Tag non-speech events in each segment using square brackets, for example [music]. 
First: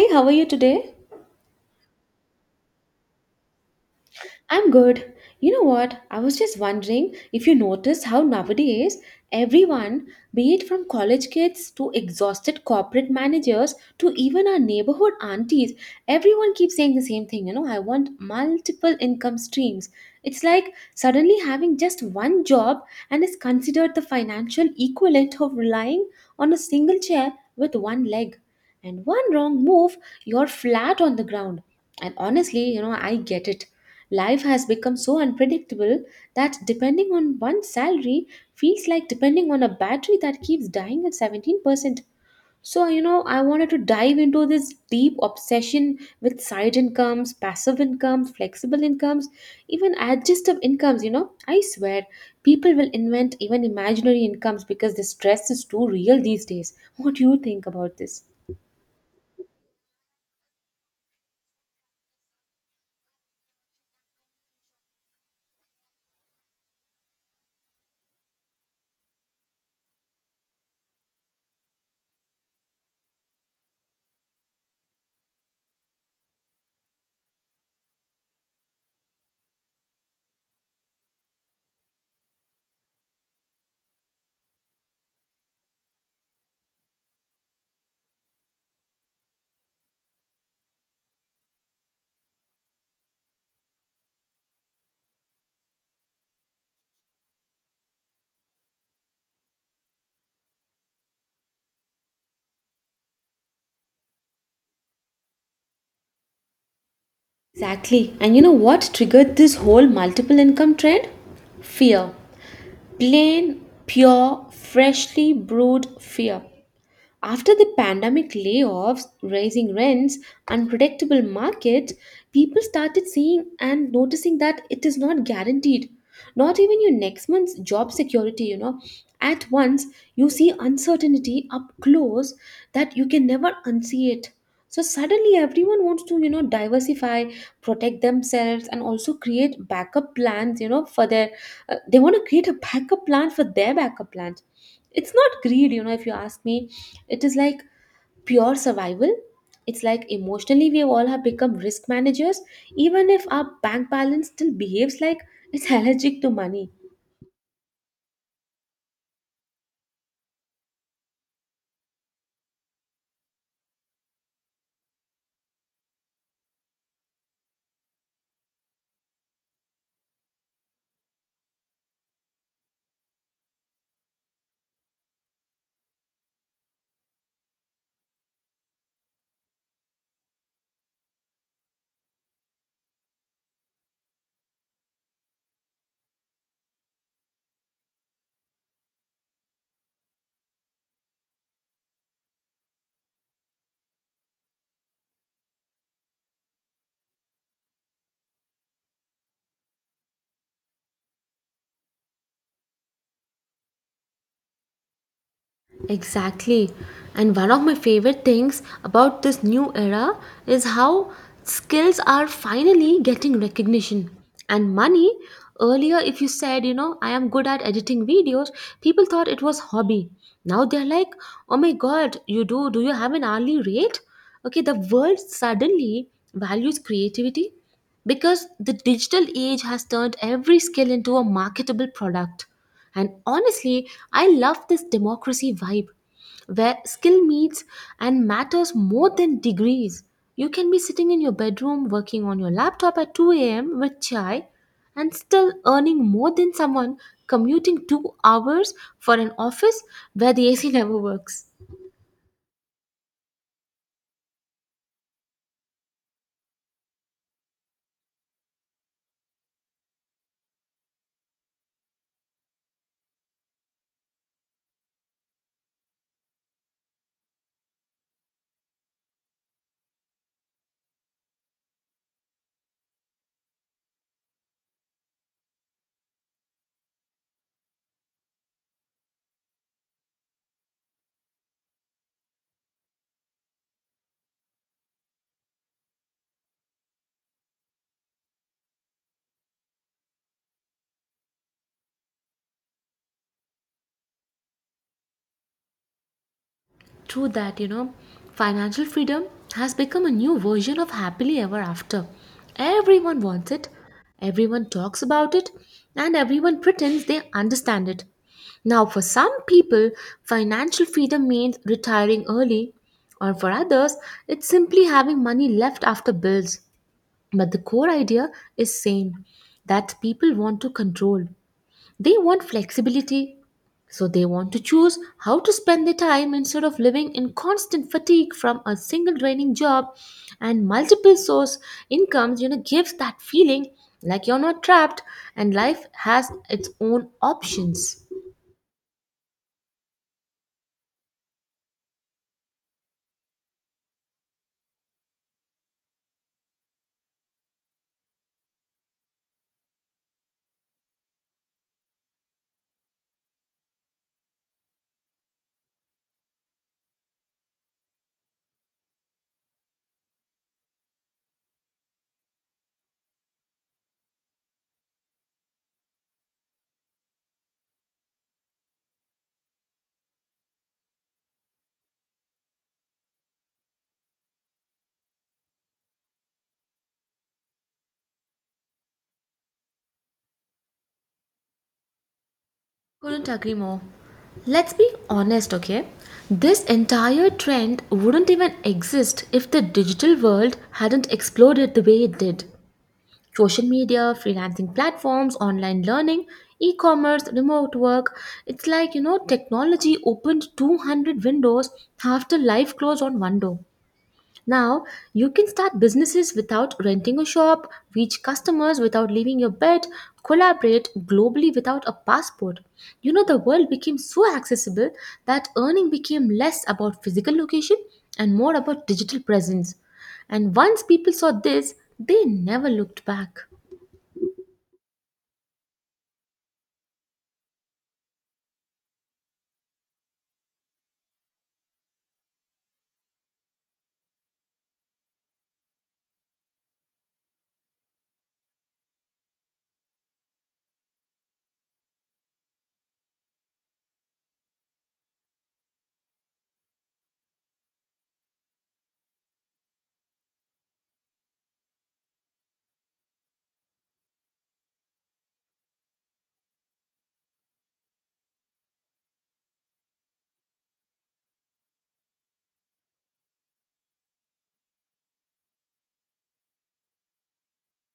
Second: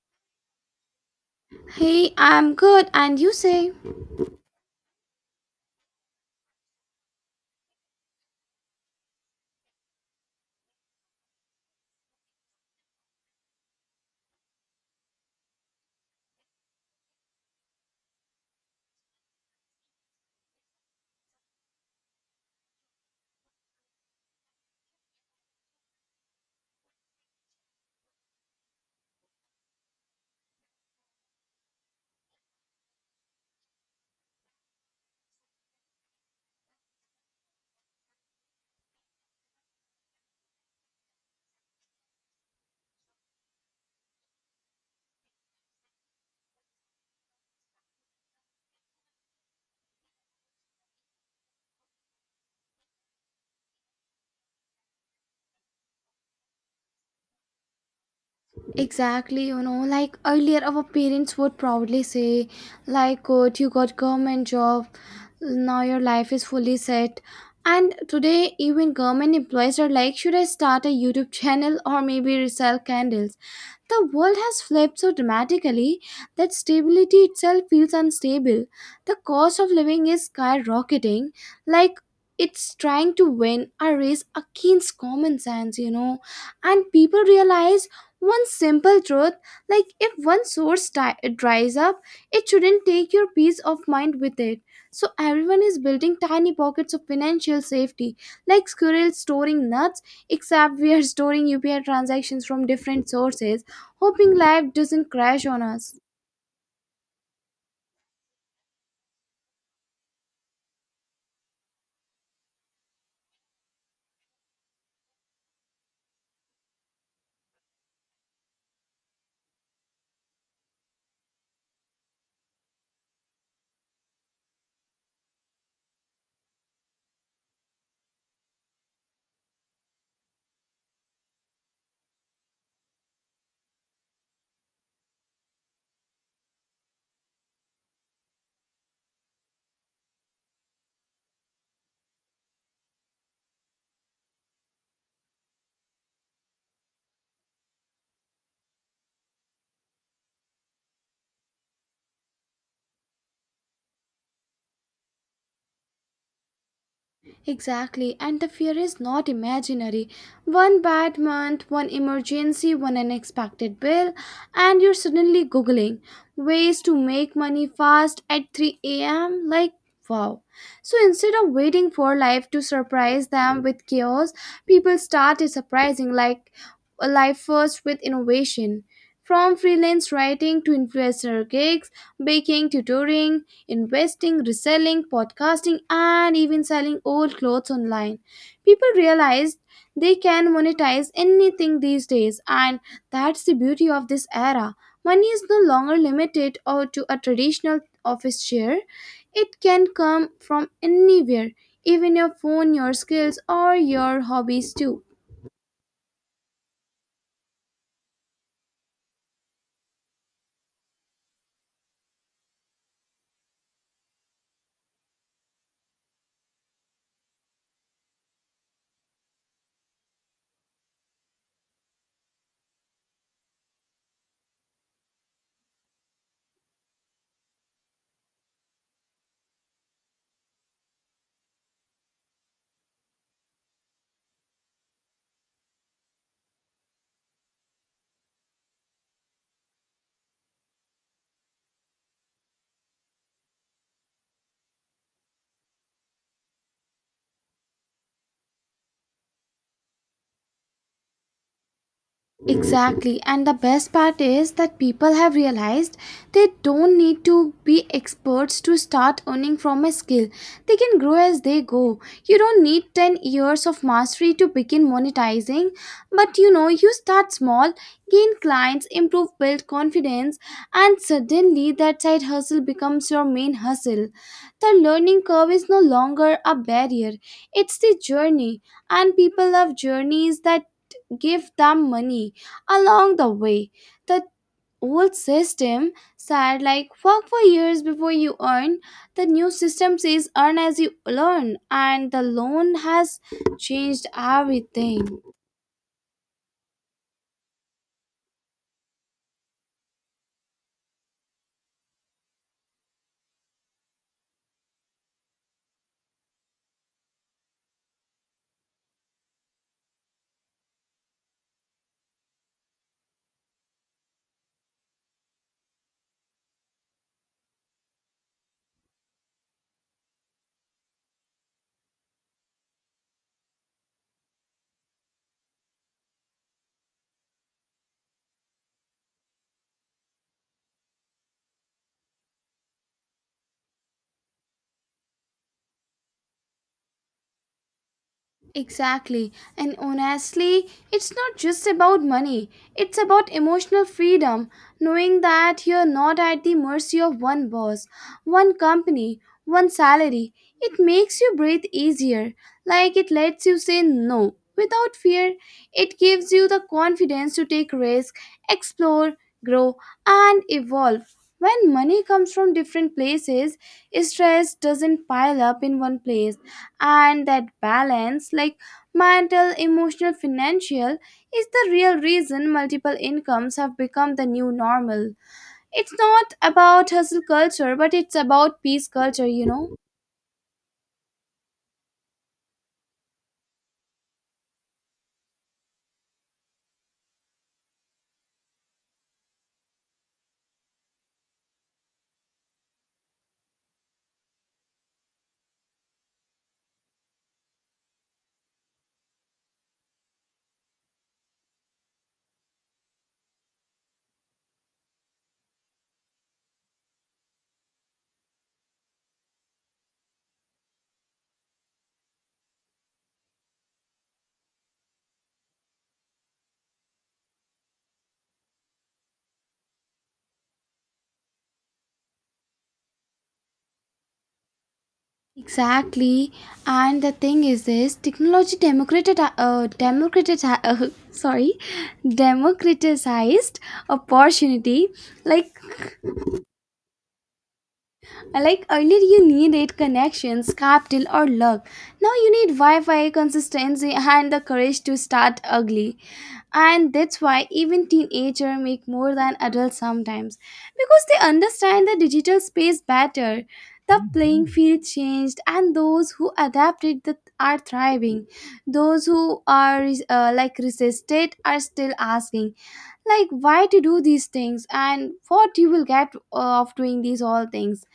Hey, how are you today? Hey, I'm good, and you say I'm good. You know what? I was just wondering if you notice how nowadays everyone, be it from college kids to exhausted corporate managers to even our neighborhood aunties, everyone keeps saying the same thing. You know, I want multiple income streams. It's like suddenly having just one job and is considered the financial equivalent of relying on a single chair with one leg. And one wrong move, you're flat on the ground. And honestly, I get it. Life has become so unpredictable that depending on one's salary feels like depending on a battery that keeps dying at 17%. So, I wanted to dive into this deep obsession with side incomes, passive incomes, flexible incomes, even adjustive incomes. You know, I swear people will invent even imaginary incomes because the stress is too real these days. What do you think about this? exactly, like earlier our parents would proudly say, good, you got government job, now your life is fully set. And today, even government employees are like, should I start a YouTube channel or maybe resell candles? The world has flipped so dramatically that stability itself feels unstable. The cost of living is skyrocketing, like it's trying to win a race against common sense. And people realize one simple truth like, if one dries up, it shouldn't take your peace of mind with it. So, everyone is building tiny pockets of financial safety, like squirrels storing nuts, except we are [laughs] storing UPI transactions from different sources hoping life doesn't crash on us. Exactly. And you know what triggered this whole multiple income trend? Fear. Plain, pure, freshly brewed fear. After the pandemic layoffs, rising rents, unpredictable market, people started seeing and noticing that it is not guaranteed. Not even your next month's job security, you know. At once, you see uncertainty up close that you can never unsee it. So suddenly, everyone wants to, diversify, protect themselves, and also create backup plans, they want to create a backup plan for their backup plans. It's not greed, you know. If you ask me, it is like pure survival. It's like emotionally we all have become risk managers, even if our bank balance still behaves like it's [laughs] allergic to money. Exactly, and the fear is not imaginary. One bad month, one emergency, one unexpected bill, and you're suddenly Googling ways to make money fast at 3 a.m. Like, wow. So instead of waiting for life to surprise them with chaos, people started surprising like life first with innovation. From freelance writing to influencer gigs, baking, tutoring, investing, reselling, podcasting, and even selling old clothes online. People realize they can monetize anything these days, and that's the beauty of this era. Money is no longer limited or to a traditional office chair. It can come from anywhere, even your phone, your skills, or your hobbies too. Exactly. And one of my favorite things about this new era is how skills are finally getting recognition and money. Earlier, if you said, I am good at editing videos, people thought it was hobby. Now they're like, oh my god, you do? Do you have an hourly rate? Okay, the world suddenly values creativity because the digital age has turned every skill into a marketable product. And honestly, I love this democracy vibe where skill meets and matters more than degrees. You can be sitting in your bedroom working on your laptop at 2 a.m. with chai and still earning more than someone commuting 2 hours for an office where the AC [laughs] never works. Exactly. And the best part is that people have realized they don't need to be experts to start earning from a skill. They can grow as they go. You don't need 10 years of mastery to begin monetizing, but you start small, gain clients, improve build confidence, and suddenly that side hustle becomes your main hustle. The learning curve is no longer a barrier, it's the journey, and people love journeys that give them money along the way. The old system said like work for years before you earn. The new system says earn as you learn and the loan has changed everything. True that, you know, financial freedom has become a new version of happily ever after. Everyone wants it, everyone talks about it, and everyone pretends they understand it. Now, for some people, financial freedom means retiring early, or for others, it's simply having money left after bills. But the core idea is same, that people want to control, they want flexibility, so they want to choose how to spend their time instead of living in constant fatigue from a single draining job, and multiple source incomes, you know, gives that feeling like you're not trapped and life has its own options. Exactly. And honestly, it's not just about money, it's about emotional freedom, knowing that you're not at the mercy of one boss, one company, one salary. It makes you breathe easier, like it lets you say no without fear. It gives you the confidence to take risks, explore, grow, and evolve. When money comes from different places, stress doesn't pile up in one place and that balance like mental emotional financial is the real reason multiple incomes have become the new normal. It's not about hustle culture but it's about peace culture. Couldn't agree more. Let's be honest, okay? This entire trend wouldn't even exist if the digital world hadn't exploded the way it did. Social media, freelancing platforms, online learning, e commerce, remote work. It's like, technology opened 200 windows after life closed on one door. Now, you can start businesses without renting a shop, reach customers without leaving your bed, collaborate globally without a passport. You know, the world became so accessible that earning became less about physical location and more about digital presence. And once people saw this, they never looked back. Exactly, and the thing is this: technology democrated, democrated, [laughs] sorry, democratized opportunity. Like Like earlier, you needed connections, capital, or luck. Now you need Wi Fi, consistency, and the courage to start ugly and that's why even teenagers make more than adults sometimes because they understand the digital space better. The playing field changed and those who adapted are thriving. Those who are like resisted are still asking like why to do these things and what you will get of doing these all things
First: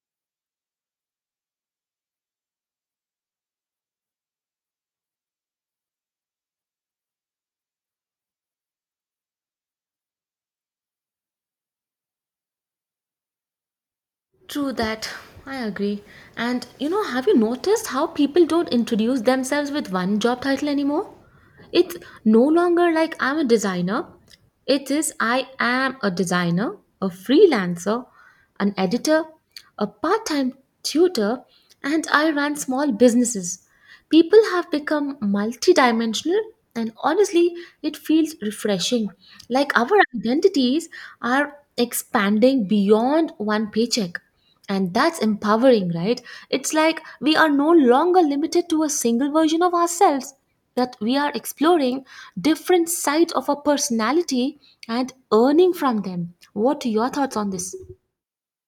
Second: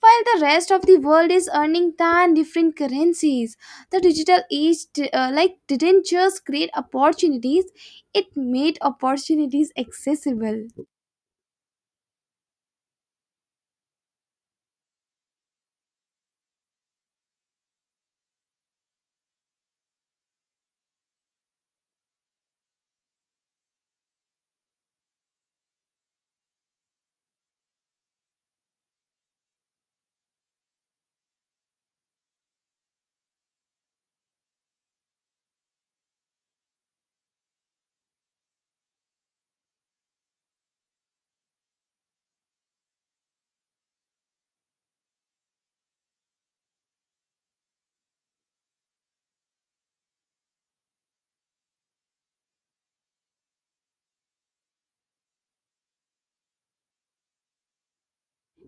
while the rest of the world is earning tan different currencies. The digital age like didn't just create opportunities, it made opportunities accessible. True that. I agree. And you know, have you noticed how people don't introduce themselves with one job title anymore? It's no longer like I'm a designer. It is I am a designer, a freelancer, an editor, a part time tutor, and I run small businesses. People have become multidimensional, and honestly, it feels refreshing. Like our identities are expanding beyond one paycheck. And that's empowering, right? It's like we are no longer limited to a single version of ourselves, that we are exploring different sides of our personality and earning from them. What are your thoughts on this?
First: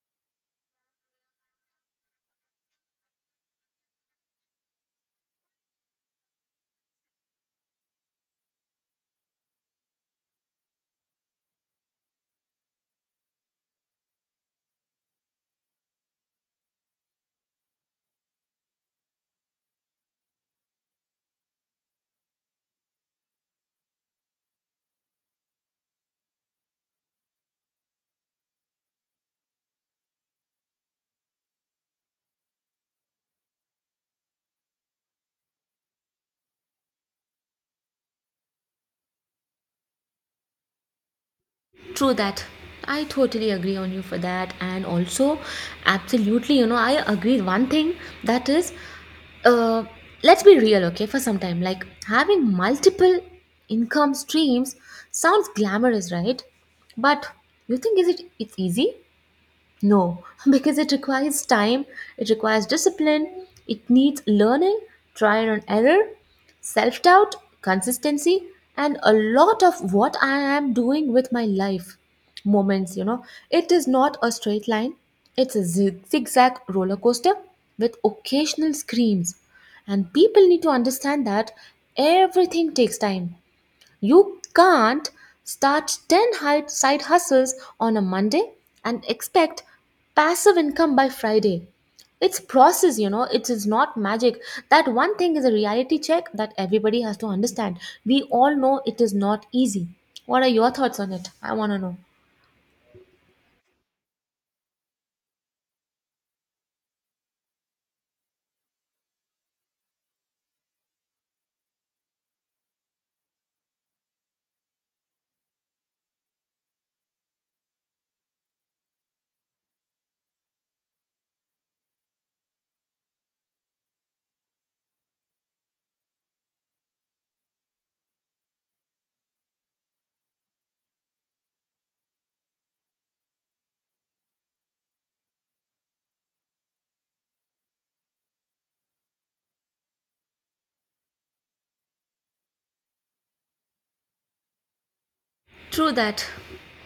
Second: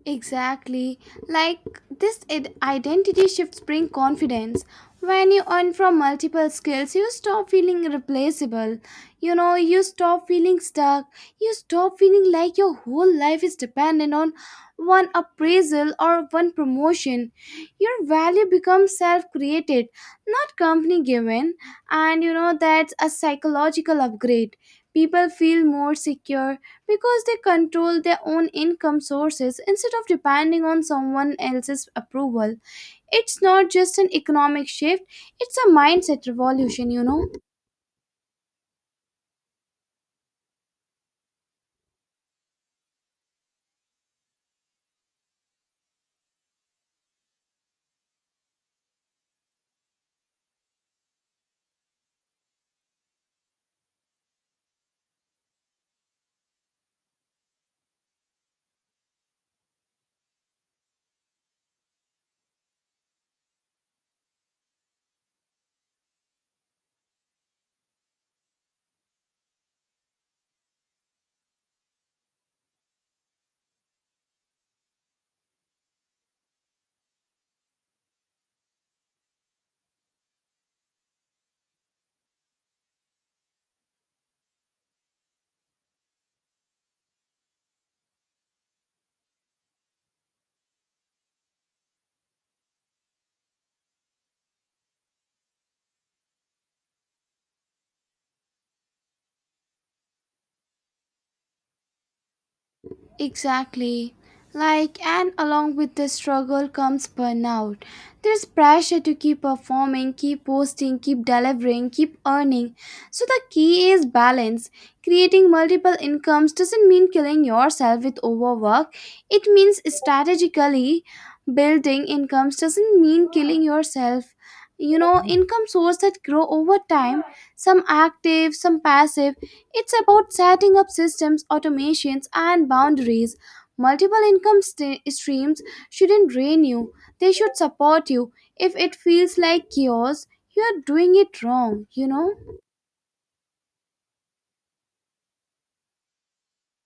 Exactly. Like this identity shifts bring confidence. When you earn from multiple skills, you stop feeling replaceable. You know, you stop feeling stuck. You stop feeling like your whole life is dependent on one appraisal or one promotion. Your value becomes self created, not company given. And you know, that's a psychological upgrade. People feel more secure because they control their own income sources instead of depending on someone else's approval. It's not just an economic shift, it's a mindset revolution, you know. True that. I totally agree on you for that. And also, absolutely, you know, I agree. One thing that is, uh, let's be real, okay, for some time. Like having multiple income streams sounds glamorous, right? But you think is it it's easy? No, [laughs] because it requires time, it requires discipline, it needs learning, trial and error, self doubt, consistency, and a lot of what I am doing with my life moments. You know, it is not a straight line, it's a zigzag roller coaster with occasional screams. And people need to understand that everything takes time. You can't start 10 side hustles on a Monday and expect passive income by Friday. It's process, you know, it is not magic. That one thing is a reality check that everybody has to understand. We all know it is not easy. What are your thoughts on it? I want to know. Exactly. Like, and along with the struggle comes burnout. There's pressure to keep performing, keep posting, keep delivering, keep earning. So, the key is balance. Creating multiple incomes doesn't mean killing yourself with overwork, it means strategically building incomes, doesn't mean killing yourself. You know, income sources that grow over time, some active, some passive, it's about setting up systems, automations, and boundaries. Multiple income streams shouldn't drain you, they should support you. If it feels like chaos, you're doing it wrong, you know? True that.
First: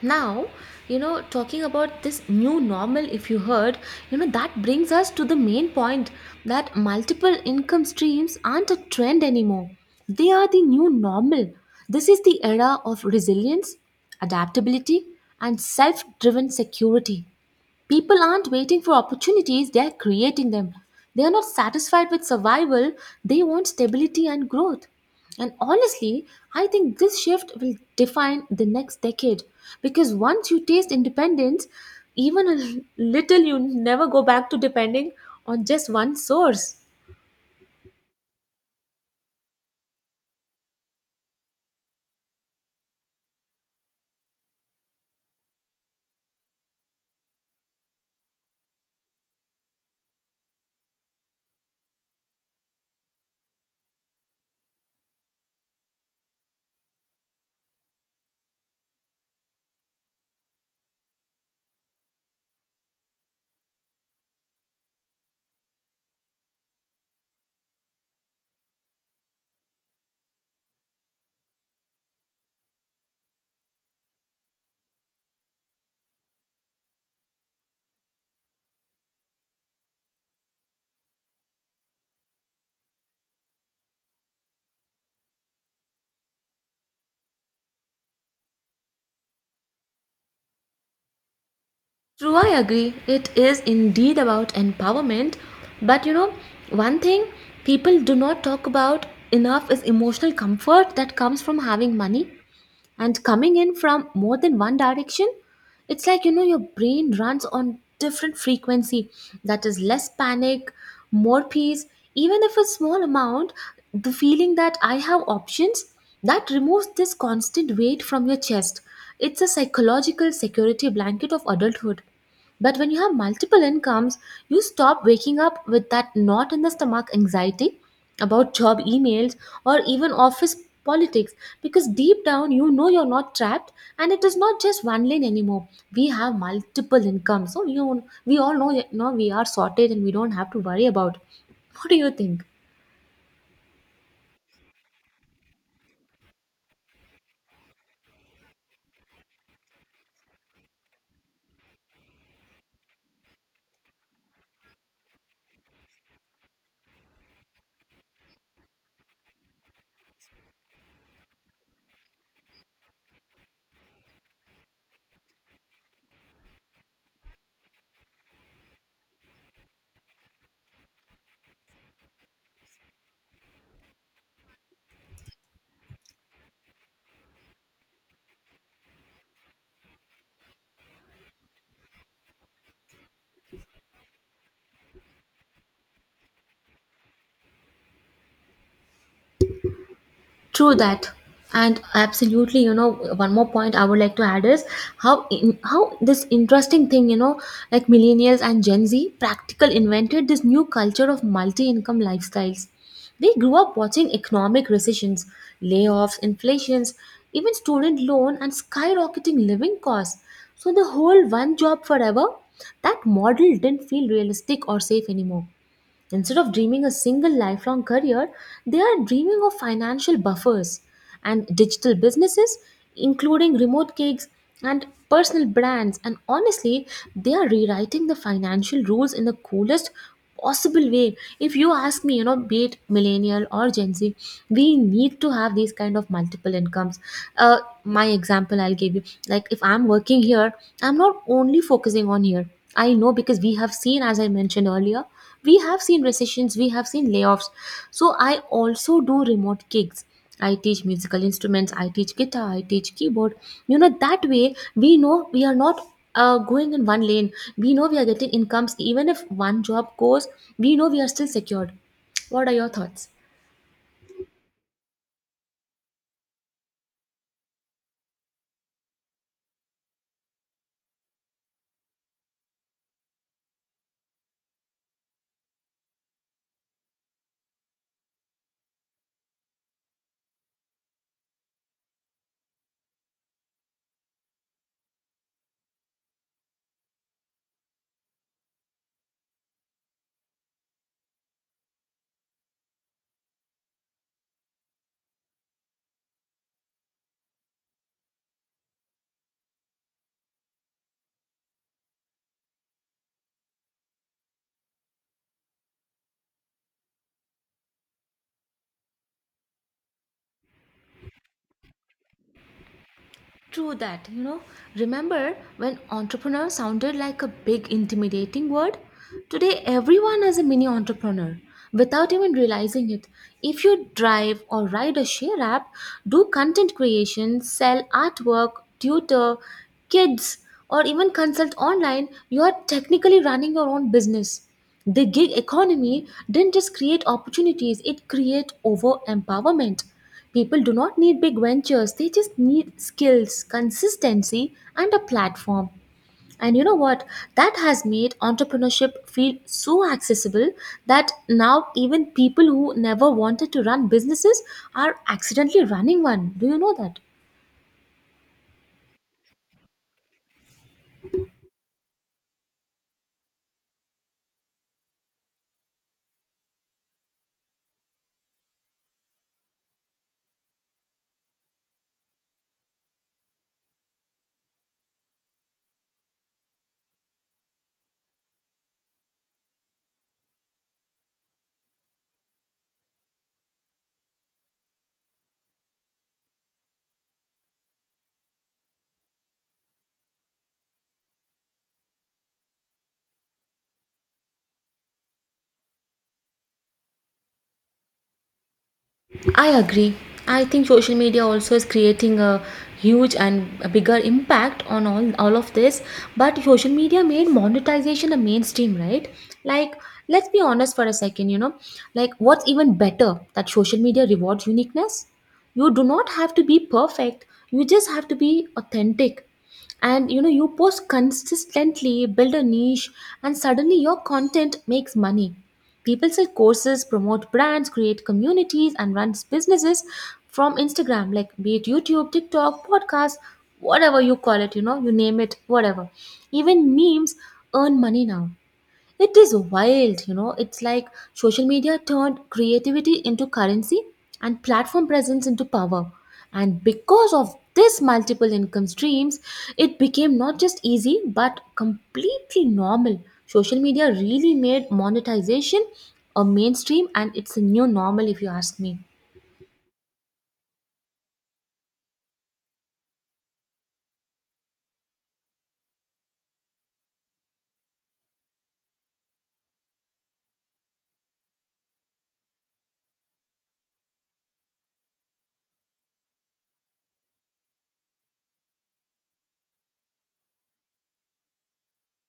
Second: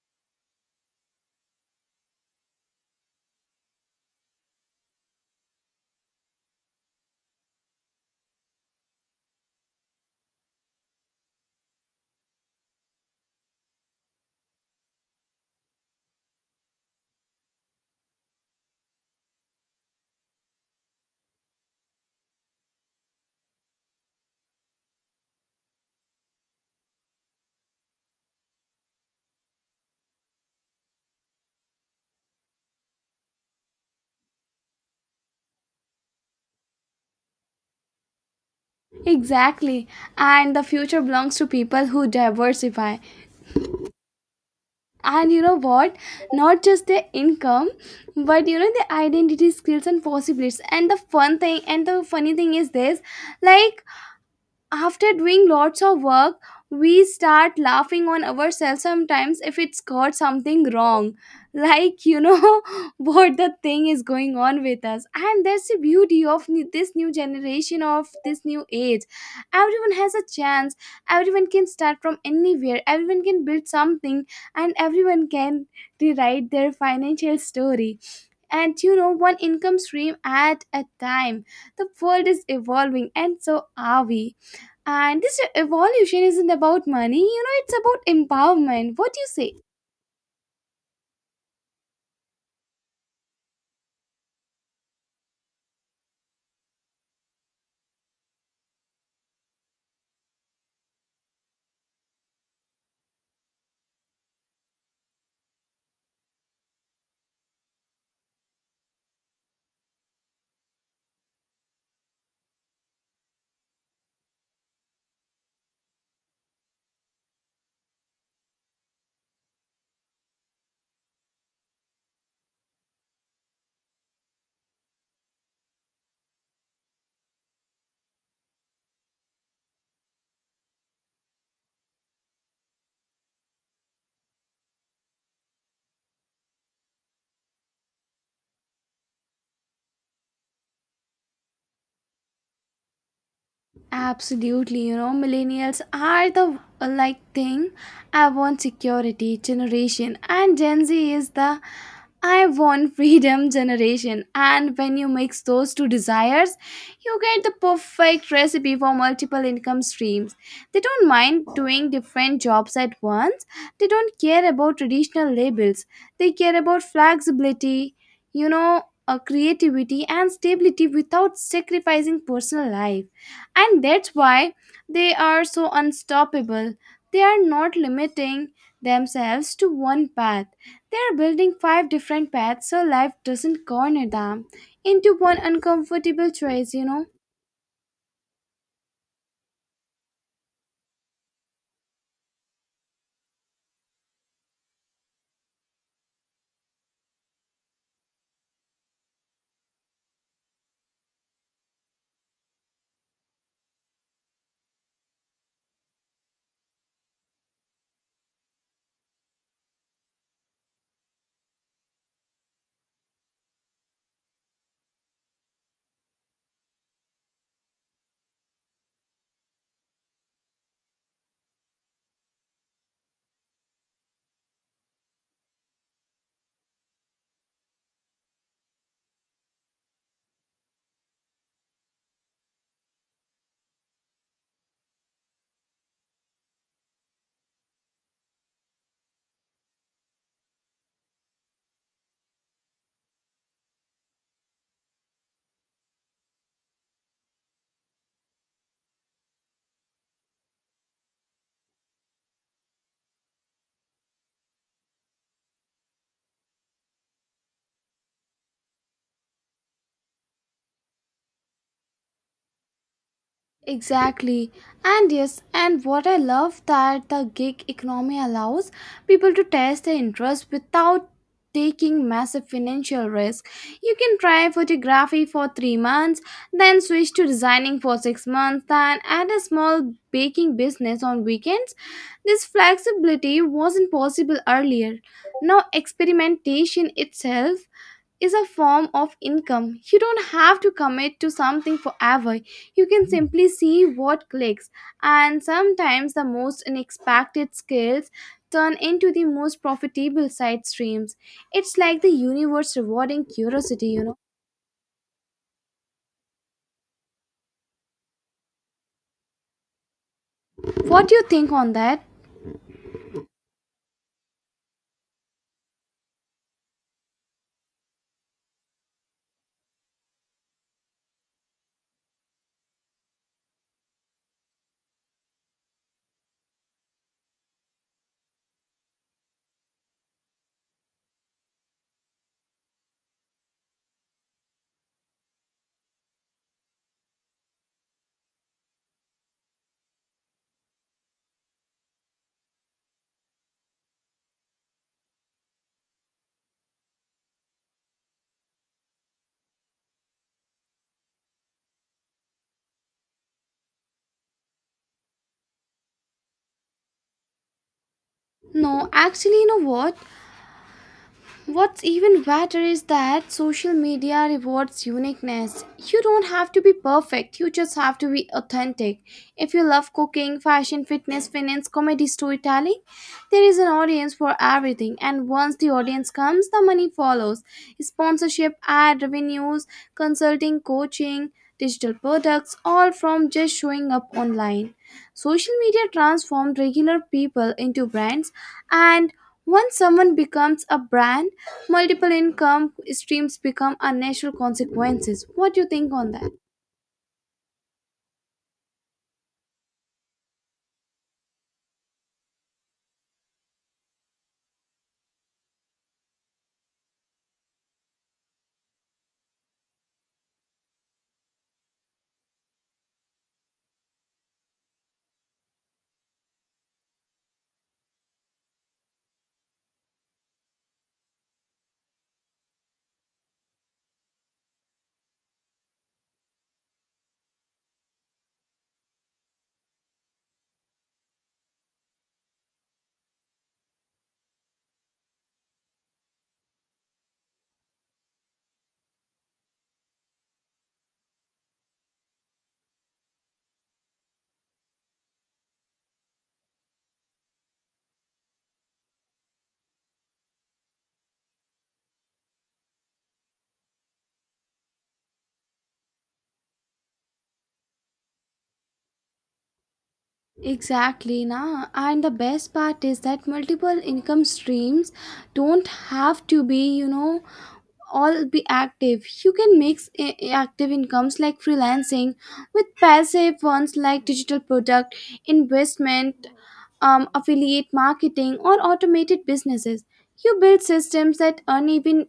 Now, talking about this new normal, if you heard, that brings us to the main point that multiple income streams aren't a trend anymore. They are the new normal. This is the era of resilience, adaptability, and self driven security. People aren't waiting for opportunities, they're creating them. They are not satisfied with survival, they want stability and growth. And honestly, I think this shift will define the next decade because once you taste independence, even a little, you never go back to depending on just one source. Exactly. And the future belongs to people who diversify. And you know what? Not just their income, but you know the identity, skills, and possibilities. And the fun thing and the funny thing is this like after doing lots of work we start laughing on ourselves sometimes if it's got something wrong [laughs] like you know [laughs] what the thing is going on with us and that's the beauty of this new generation of this new age. Everyone has a chance, everyone can start from anywhere, everyone can build something, and everyone can rewrite their financial story, and you know one income stream at a time. The world is evolving and so are we, and this evolution isn't about money, you know, it's about empowerment. What do you say? True, I agree. It is indeed about empowerment. But you know, one thing people do not talk about enough is emotional comfort that comes from having money and coming in from more than one direction. It's like, your brain runs on different frequency, that is less panic, more peace. Even if a small amount, the feeling that I have options, that removes this constant weight from your chest. It's a psychological security blanket of adulthood. But when you have multiple incomes, you stop waking up with that knot in the stomach anxiety about job emails or even office politics, because deep down you know you're not trapped and it is not just one lane anymore. We have multiple incomes. So you we all know, we are sorted and we don't have to worry about. What do you think? Absolutely, you know, millennials are the like thing I want security generation, and Gen Z is the I want freedom generation. And when you mix those two desires, you get the perfect recipe for multiple income streams. They don't mind doing different jobs at once, they don't care about traditional labels, they care about flexibility, you know, creativity, and stability without sacrificing personal life and that's why they are so unstoppable. They are not limiting themselves to one path. They are building five different paths so life doesn't corner them into one uncomfortable choice, you know. True that. And absolutely, one more point I would like to add is how this interesting thing, like millennials and Gen Z practical invented this new culture of multi-income lifestyles. They grew up watching economic recessions, layoffs, inflations, even student loan and skyrocketing living costs. So the whole one job forever, that model didn't feel realistic or safe anymore. Instead of dreaming a single lifelong career, they are dreaming of financial buffers and digital businesses, including remote gigs and personal brands. And honestly, they are rewriting the financial rules in the coolest possible way. If you ask me, be it millennial or Gen Z, we need to have these kind of multiple incomes. My example I'll give you, like if I'm working here, I'm not only focusing on here. I know, because we have seen, as I mentioned earlier, we have seen recessions, we have seen layoffs, so I also do remote gigs. I teach musical instruments, I teach guitar, I teach keyboard. You know, that way we know we are not going in one lane. We know we are getting incomes. Even if one job goes, we know we are still secured. What are your thoughts? Exactly. And yes, and what I love that the gig economy allows people to test their interest without taking massive financial risk. You can try photography for 3 months, then switch to designing for 6 months, then add a small baking business on weekends. This flexibility wasn't possible earlier. Now experimentation itself is a form of income. You don't have to commit to something forever. You can simply see what clicks, and sometimes the most unexpected skills turn into the most profitable side streams. It's like the universe rewarding curiosity, you know. What do you think on that? True that, you know. Remember when entrepreneur sounded like a big intimidating word? Today, everyone is a mini entrepreneur without even realizing it. If you drive or ride a share app, do content creation, sell artwork, tutor kids, or even consult online, you are technically running your own business. The gig economy didn't just create opportunities, it created over empowerment. People do not need big ventures, they just need skills, consistency, and a platform. And you know what? That has made entrepreneurship feel so accessible that now even people who never wanted to run businesses are accidentally running one. Do you know that? No, actually, you know what? What's even better is that social media rewards uniqueness. You don't have to be perfect, you just have to be authentic. If you love cooking, fashion, fitness, finance, comedy, storytelling, there is an audience for everything. And once the audience comes, the money follows sponsorship, ad revenues, consulting, coaching, digital products, all from just showing up online. Social media transformed regular people into brands, and once someone becomes a brand, multiple income streams become a natural consequences. What do you think on that? I agree. I think social media also is creating a huge and a bigger impact on all of this. But social media made monetization a mainstream, right? Like, let's be honest for a second, like what's even better that social media rewards uniqueness? You do not have to be perfect, you just have to be authentic, and you know, you post consistently, build a niche, and suddenly your content makes money. People sell courses, promote brands, create communities, and runs businesses from Instagram. Like, be it YouTube, TikTok, podcast, whatever you call it, you know, you name it, whatever. Even memes earn money now. It is wild, you know. It's like social media turned creativity into currency and platform presence into power. And because of this multiple income streams, it became not just easy but completely normal. Social media really made monetization a mainstream, and it's a new normal if you ask me. Exactly, na. And the best part is that multiple income streams don't have to be, you know, all be active. You can mix active incomes like freelancing with passive ones like digital product investment, affiliate marketing or automated businesses. You build systems that earn even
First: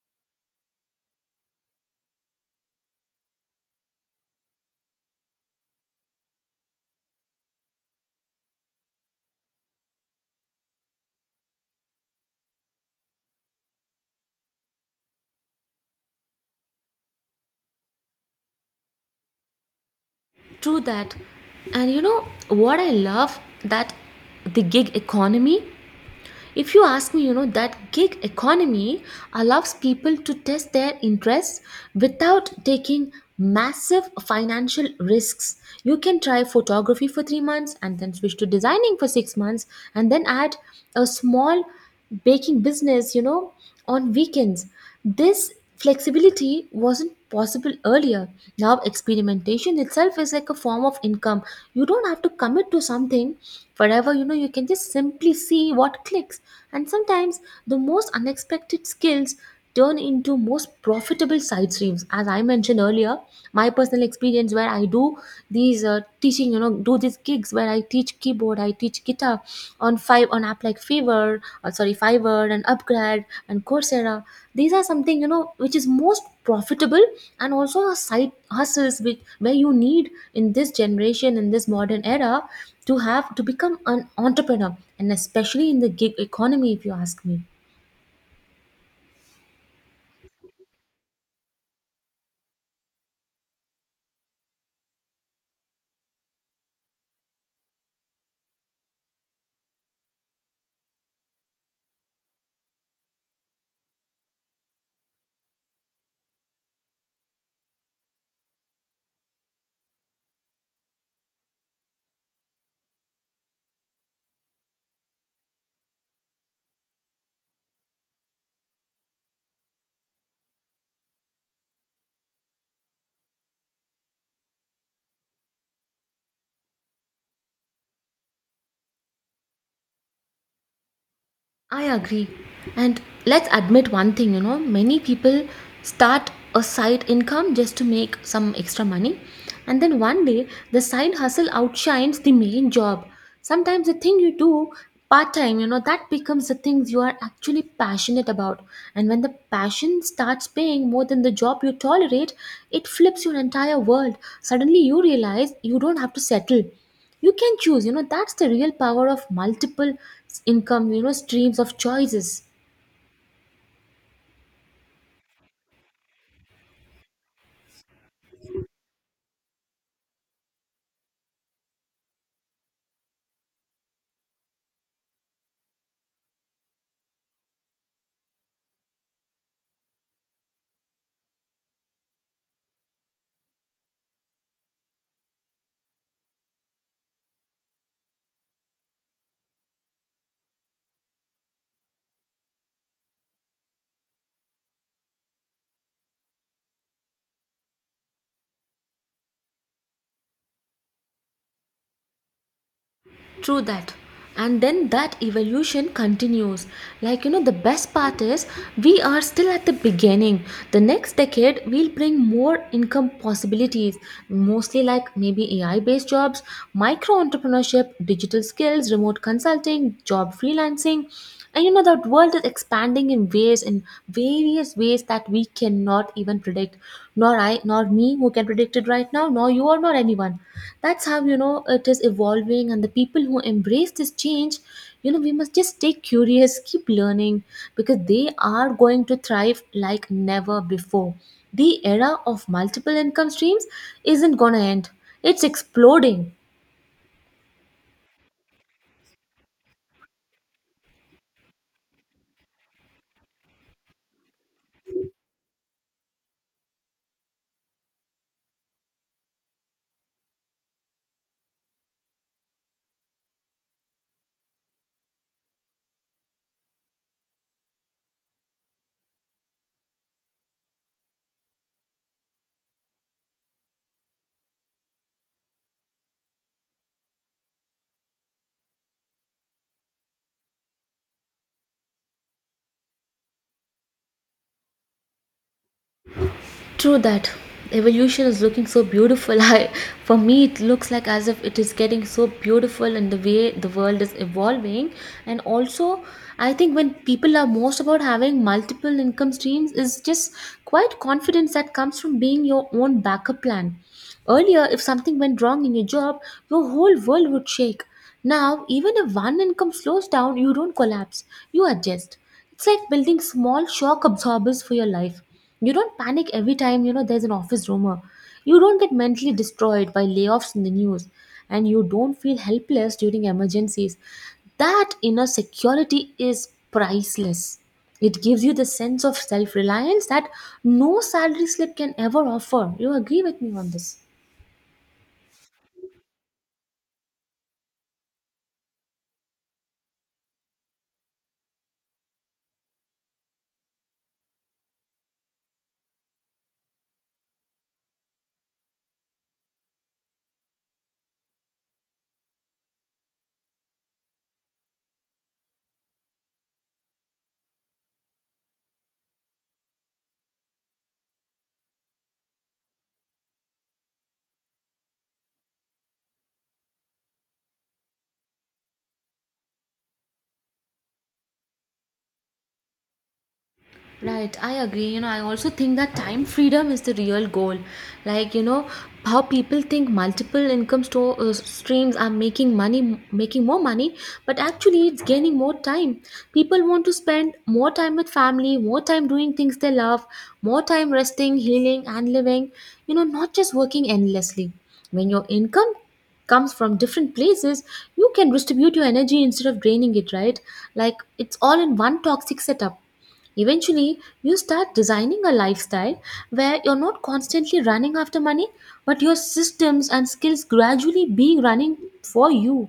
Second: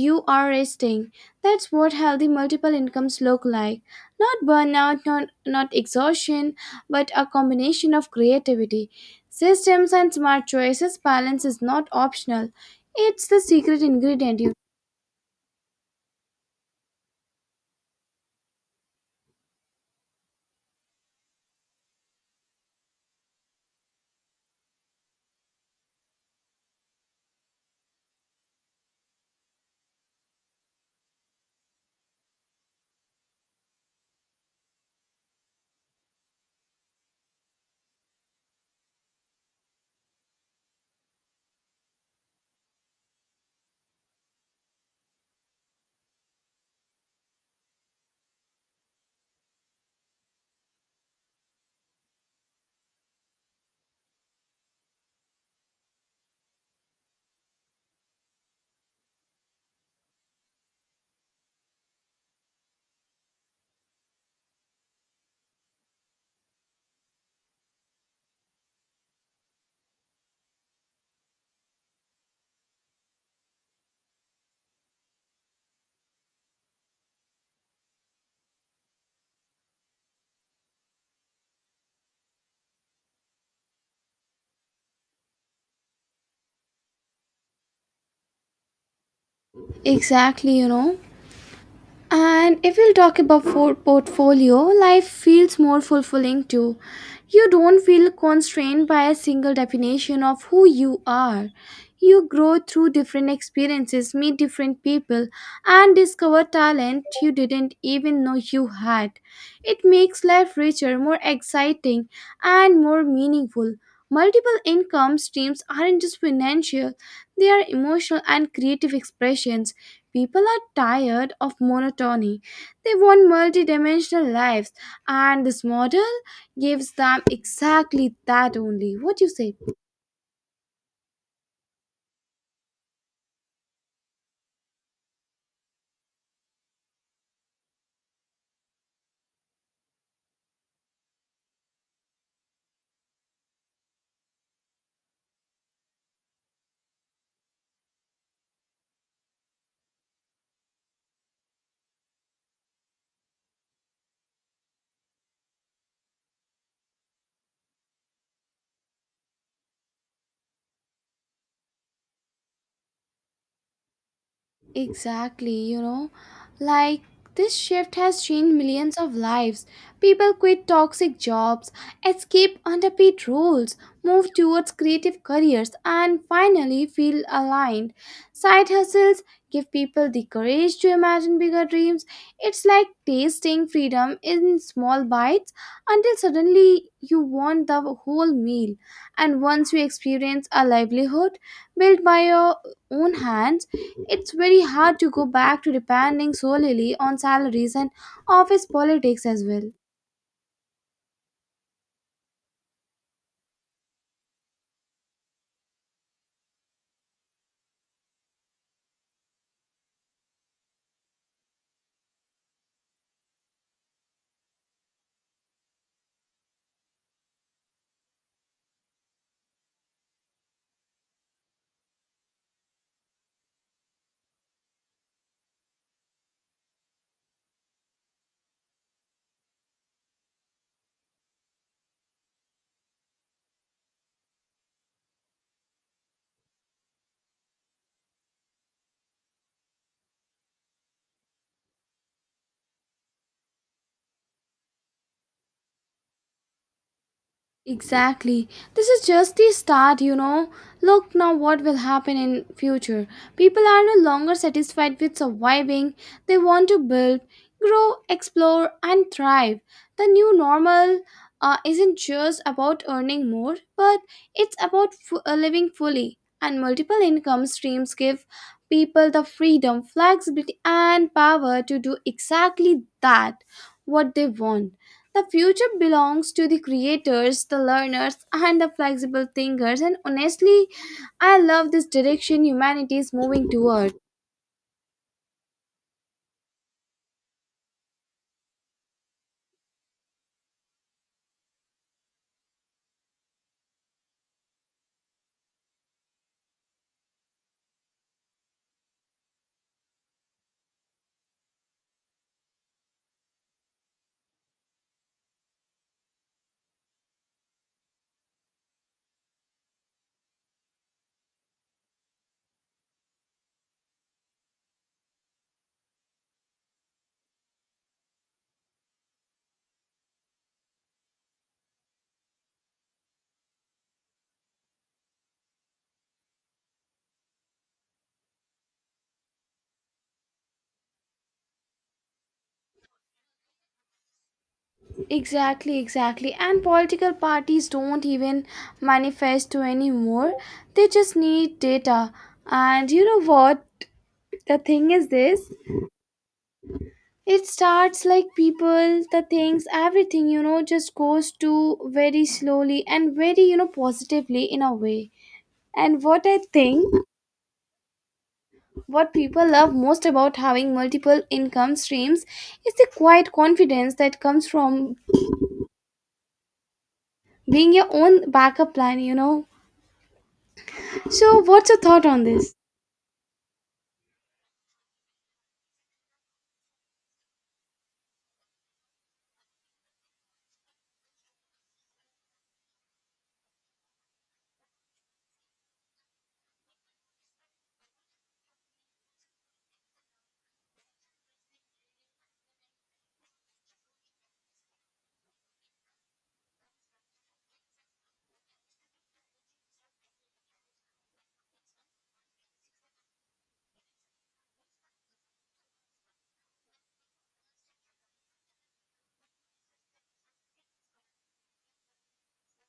you are resting. That's what healthy multiple incomes look like, not burnout, not exhaustion, but a combination of creativity, systems and smart choices. Balance is not optional, it's the secret ingredient. True that. And you know what I love that the gig economy, if you ask me, you know, that gig economy allows people to test their interests without taking massive financial risks. You can try photography for 3 months and then switch to designing for 6 months and then add a small baking business, you know, on weekends. This flexibility wasn't possible earlier. Now, experimentation itself is like a form of income. You don't have to commit to something forever, you know, you can just simply see what clicks. And sometimes the most unexpected skills turn into most profitable side streams. As I mentioned earlier, my personal experience where I do these teaching, you know, do these gigs where I teach keyboard, I teach guitar on five on app like Fiverr or sorry Fiverr and Upgrad and Coursera. These are something, you know, which is most profitable and also a side hustles which where you need in this generation, in this modern era, to have to become an entrepreneur, and especially in the gig economy if you ask me. Exactly, you know. And if we'll talk about for portfolio, life feels more fulfilling too. You don't feel constrained by a single definition of who you are. You grow through different experiences, meet different people, and discover talent you didn't even know you had. It makes life richer, more exciting, and more meaningful. Multiple income streams aren't just financial, they are emotional and creative expressions. People are tired of monotony. They want multidimensional lives, and this model gives them exactly that only. What do you say? I agree. And let's admit one thing, you know, many people start a side income just to make some extra money. And then one day, the side hustle outshines the main job. Sometimes the thing you do part time, you know, that becomes the things you are actually passionate about. And when the passion starts paying more than the job you tolerate, it flips your entire world. Suddenly you realize you don't have to settle, you can choose, you know, that's the real power of multiple income, you know, streams of choices. Exactly, you know, like this shift has changed millions of lives. People quit toxic jobs, escape underpaid roles, move towards creative careers, and finally feel aligned. Side hustles give people the courage to imagine bigger dreams. It's like tasting freedom in small bites until suddenly you want the whole meal. And once you experience a livelihood built by your own hands, it's very hard to go back to depending solely on salaries and office politics as well. True that. And then that evolution continues. Like, you know, the best part is we are still at the beginning. The next decade will bring more income possibilities, mostly like maybe AI based jobs, micro entrepreneurship, digital skills, remote consulting, job freelancing. And you know, that world is expanding in ways, in various ways that we cannot even predict. Nor I, nor me who can predict it right now, nor you or nor anyone. That's how, you know, it is evolving. And the people who embrace this change, you know, we must just stay curious, keep learning, because they are going to thrive like never before. The era of multiple income streams isn't going to end, it's exploding. Exactly. This is just the start, you know. Look now what will happen in future. People are no longer satisfied with surviving. They want to build, grow, explore and thrive. The new normal isn't just about earning more, but it's about living fully. And multiple income streams give people the freedom, flexibility and power to do exactly that what they want. The future belongs to the creators, the learners, and the flexible thinkers. And honestly, I love this direction humanity is moving toward. True that. Evolution is looking so beautiful. [laughs] I, for me, it looks like as if it is getting so beautiful in the way the world is evolving. And also, I think when people are most about having multiple income streams is just quite confidence that comes from being your own backup plan. Earlier, if something went wrong in your job, your whole world would shake. Now, even if one income slows down, you don't collapse, you adjust. It's like building small shock absorbers for your life. You don't panic every time, you know, there's an office rumor. You don't get mentally destroyed by layoffs in the news, and you don't feel helpless during emergencies. That inner security is priceless. It gives you the sense of self reliance that no salary slip can ever offer. You agree with me on this? Exactly, exactly. And political parties don't even manifesto anymore. They just need data. And you know what? The thing is this. It starts like people, the things, everything, you know, just goes to very slowly and very, you know, positively in a way. And what I think. What people love most about having multiple income streams is the quiet confidence that comes from being your own backup plan, you know. So, what's your thought on this? Right, I agree. You know, I also think that time freedom is the real goal. Like, you know, how people think multiple income streams are making money, making more money, but actually it's gaining more time. People want to spend more time with family, more time doing things they love, more time resting, healing, and living, you know, not just working endlessly. When your income comes from different places, you can distribute your energy instead of draining it, right? Like, it's all in one toxic setup. Eventually, you start designing a lifestyle where you're not constantly running after money, but your systems and skills gradually being running for you.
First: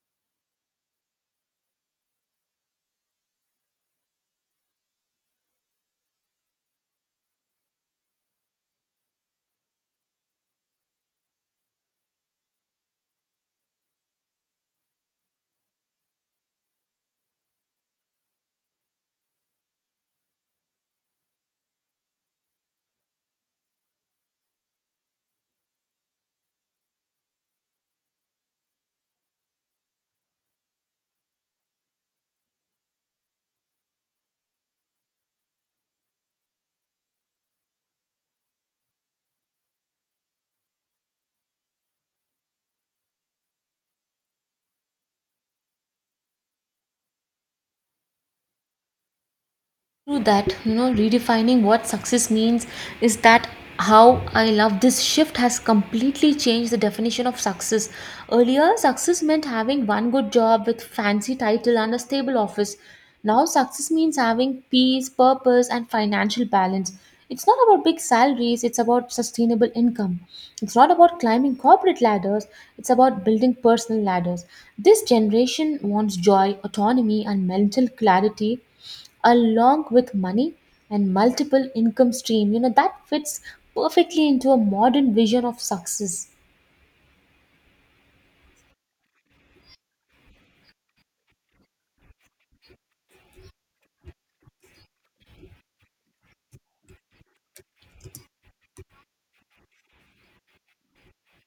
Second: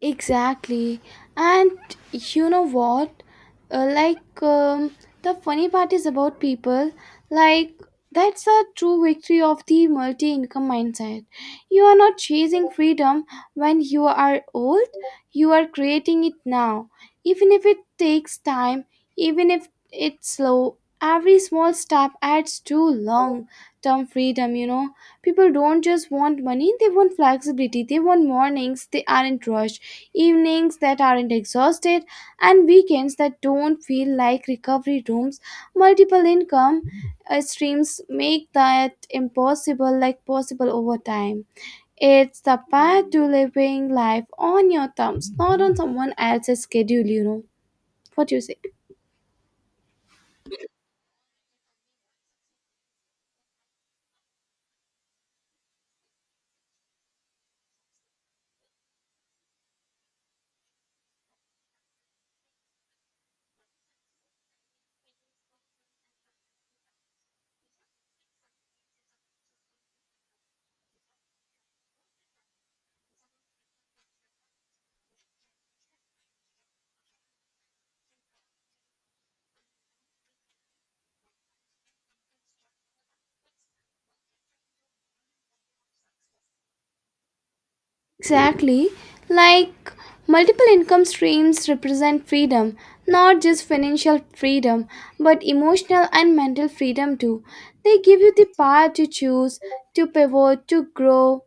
Exactly. And you know what? Uh, like, um, the funny part is about people, like, that's the true victory of the multi income mindset. You are not chasing freedom when you are old, you are creating it now. Even if it takes time, even if it's slow, every small step adds to long term freedom, you know. People don't just want money, they want flexibility, they want mornings, they aren't rushed evenings that aren't exhausted, and weekends that don't feel like recovery rooms. Multiple income streams make that impossible like possible over time. It's the path to living life on your terms, not on someone else's schedule, you know. What do you say? True that, you know, redefining what success means is that how I love this shift has completely changed the definition of success. Earlier, success meant having one good job with fancy title and a stable office. Now, success means having peace, purpose, and financial balance. It's not about big salaries, it's about sustainable income. It's not about climbing corporate ladders, it's about building personal ladders. This generation wants joy, autonomy, and mental clarity along with money, and multiple income stream, you know, that fits perfectly into a modern vision of success. Exactly. Like multiple income streams represent freedom, not just financial freedom, but emotional and mental freedom too. They give you the power to choose, to pivot, to grow,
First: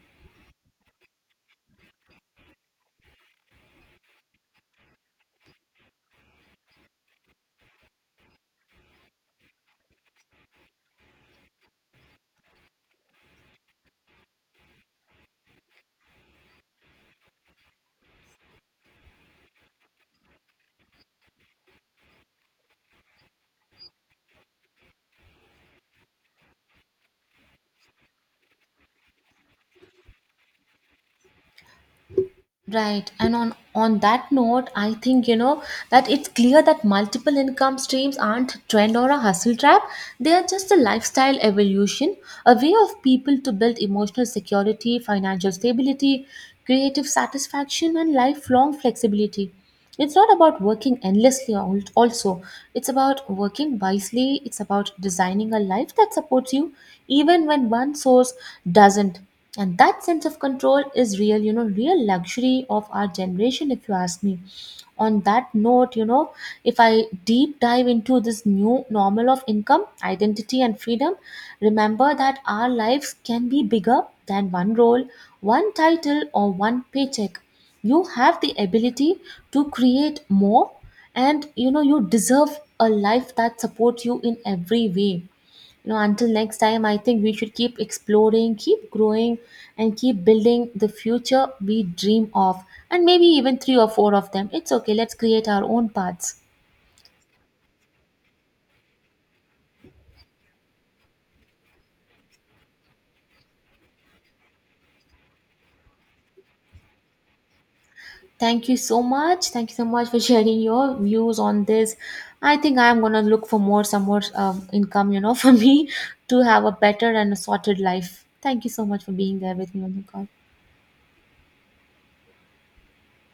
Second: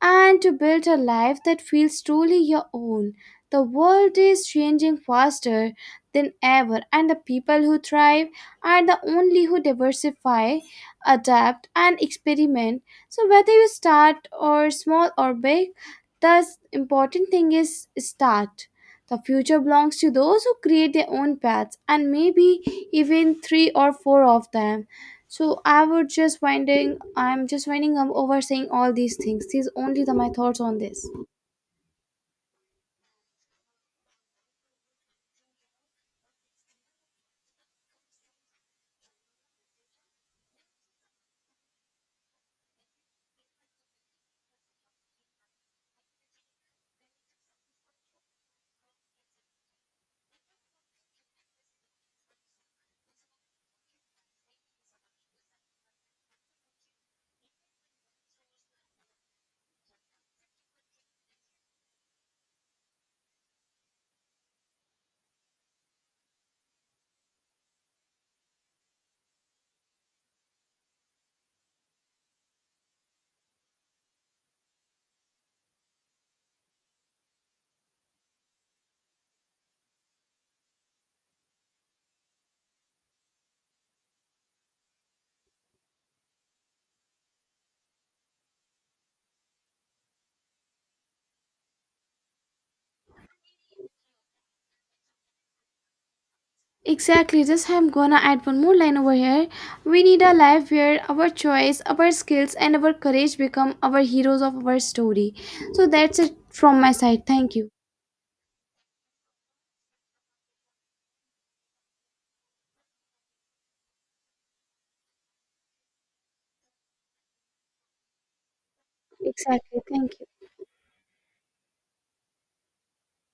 and to build a life that feels truly your own. The world is changing faster than ever, and the people who thrive are the only who diversify, adapt, and experiment. So, whether you start or small or big, the important thing is start. The future belongs to those who create their own paths and maybe even three or four of them. So I'm just winding up over saying all these things. These only the my thoughts on this. Right. And on that note, I think, you know, that it's clear that multiple income streams aren't a trend or a hustle trap. They are just a lifestyle evolution, a way of people to build emotional security, financial stability, creative satisfaction, and lifelong flexibility. It's not about working endlessly, also. It's about working wisely. It's about designing a life that supports you, even when one source doesn't. And that sense of control is real, you know, real luxury of our generation, if you ask me. On that note, you know, if I deep dive into this new normal of income, identity, and freedom, remember that our lives can be bigger than one role, one title, or one paycheck. You have the ability to create more, and you know you deserve a life that supports you in every way. You know, until next time, I think we should keep exploring, keep growing, and keep building the future we dream of, and maybe even three or four of them. It's okay, let's create our own paths. Exactly, just I'm gonna add one more line over here. We need a life where our choice, our skills and our courage become our heroes of our story. So that's it from my side. Thank you. Thank you so much. Thank you so much for sharing your views on this. I think I'm gonna look for more some more income, you know, [laughs] for me to have a better and a sorted life. Thank you so much for being there with Exactly, me on the thank call. you.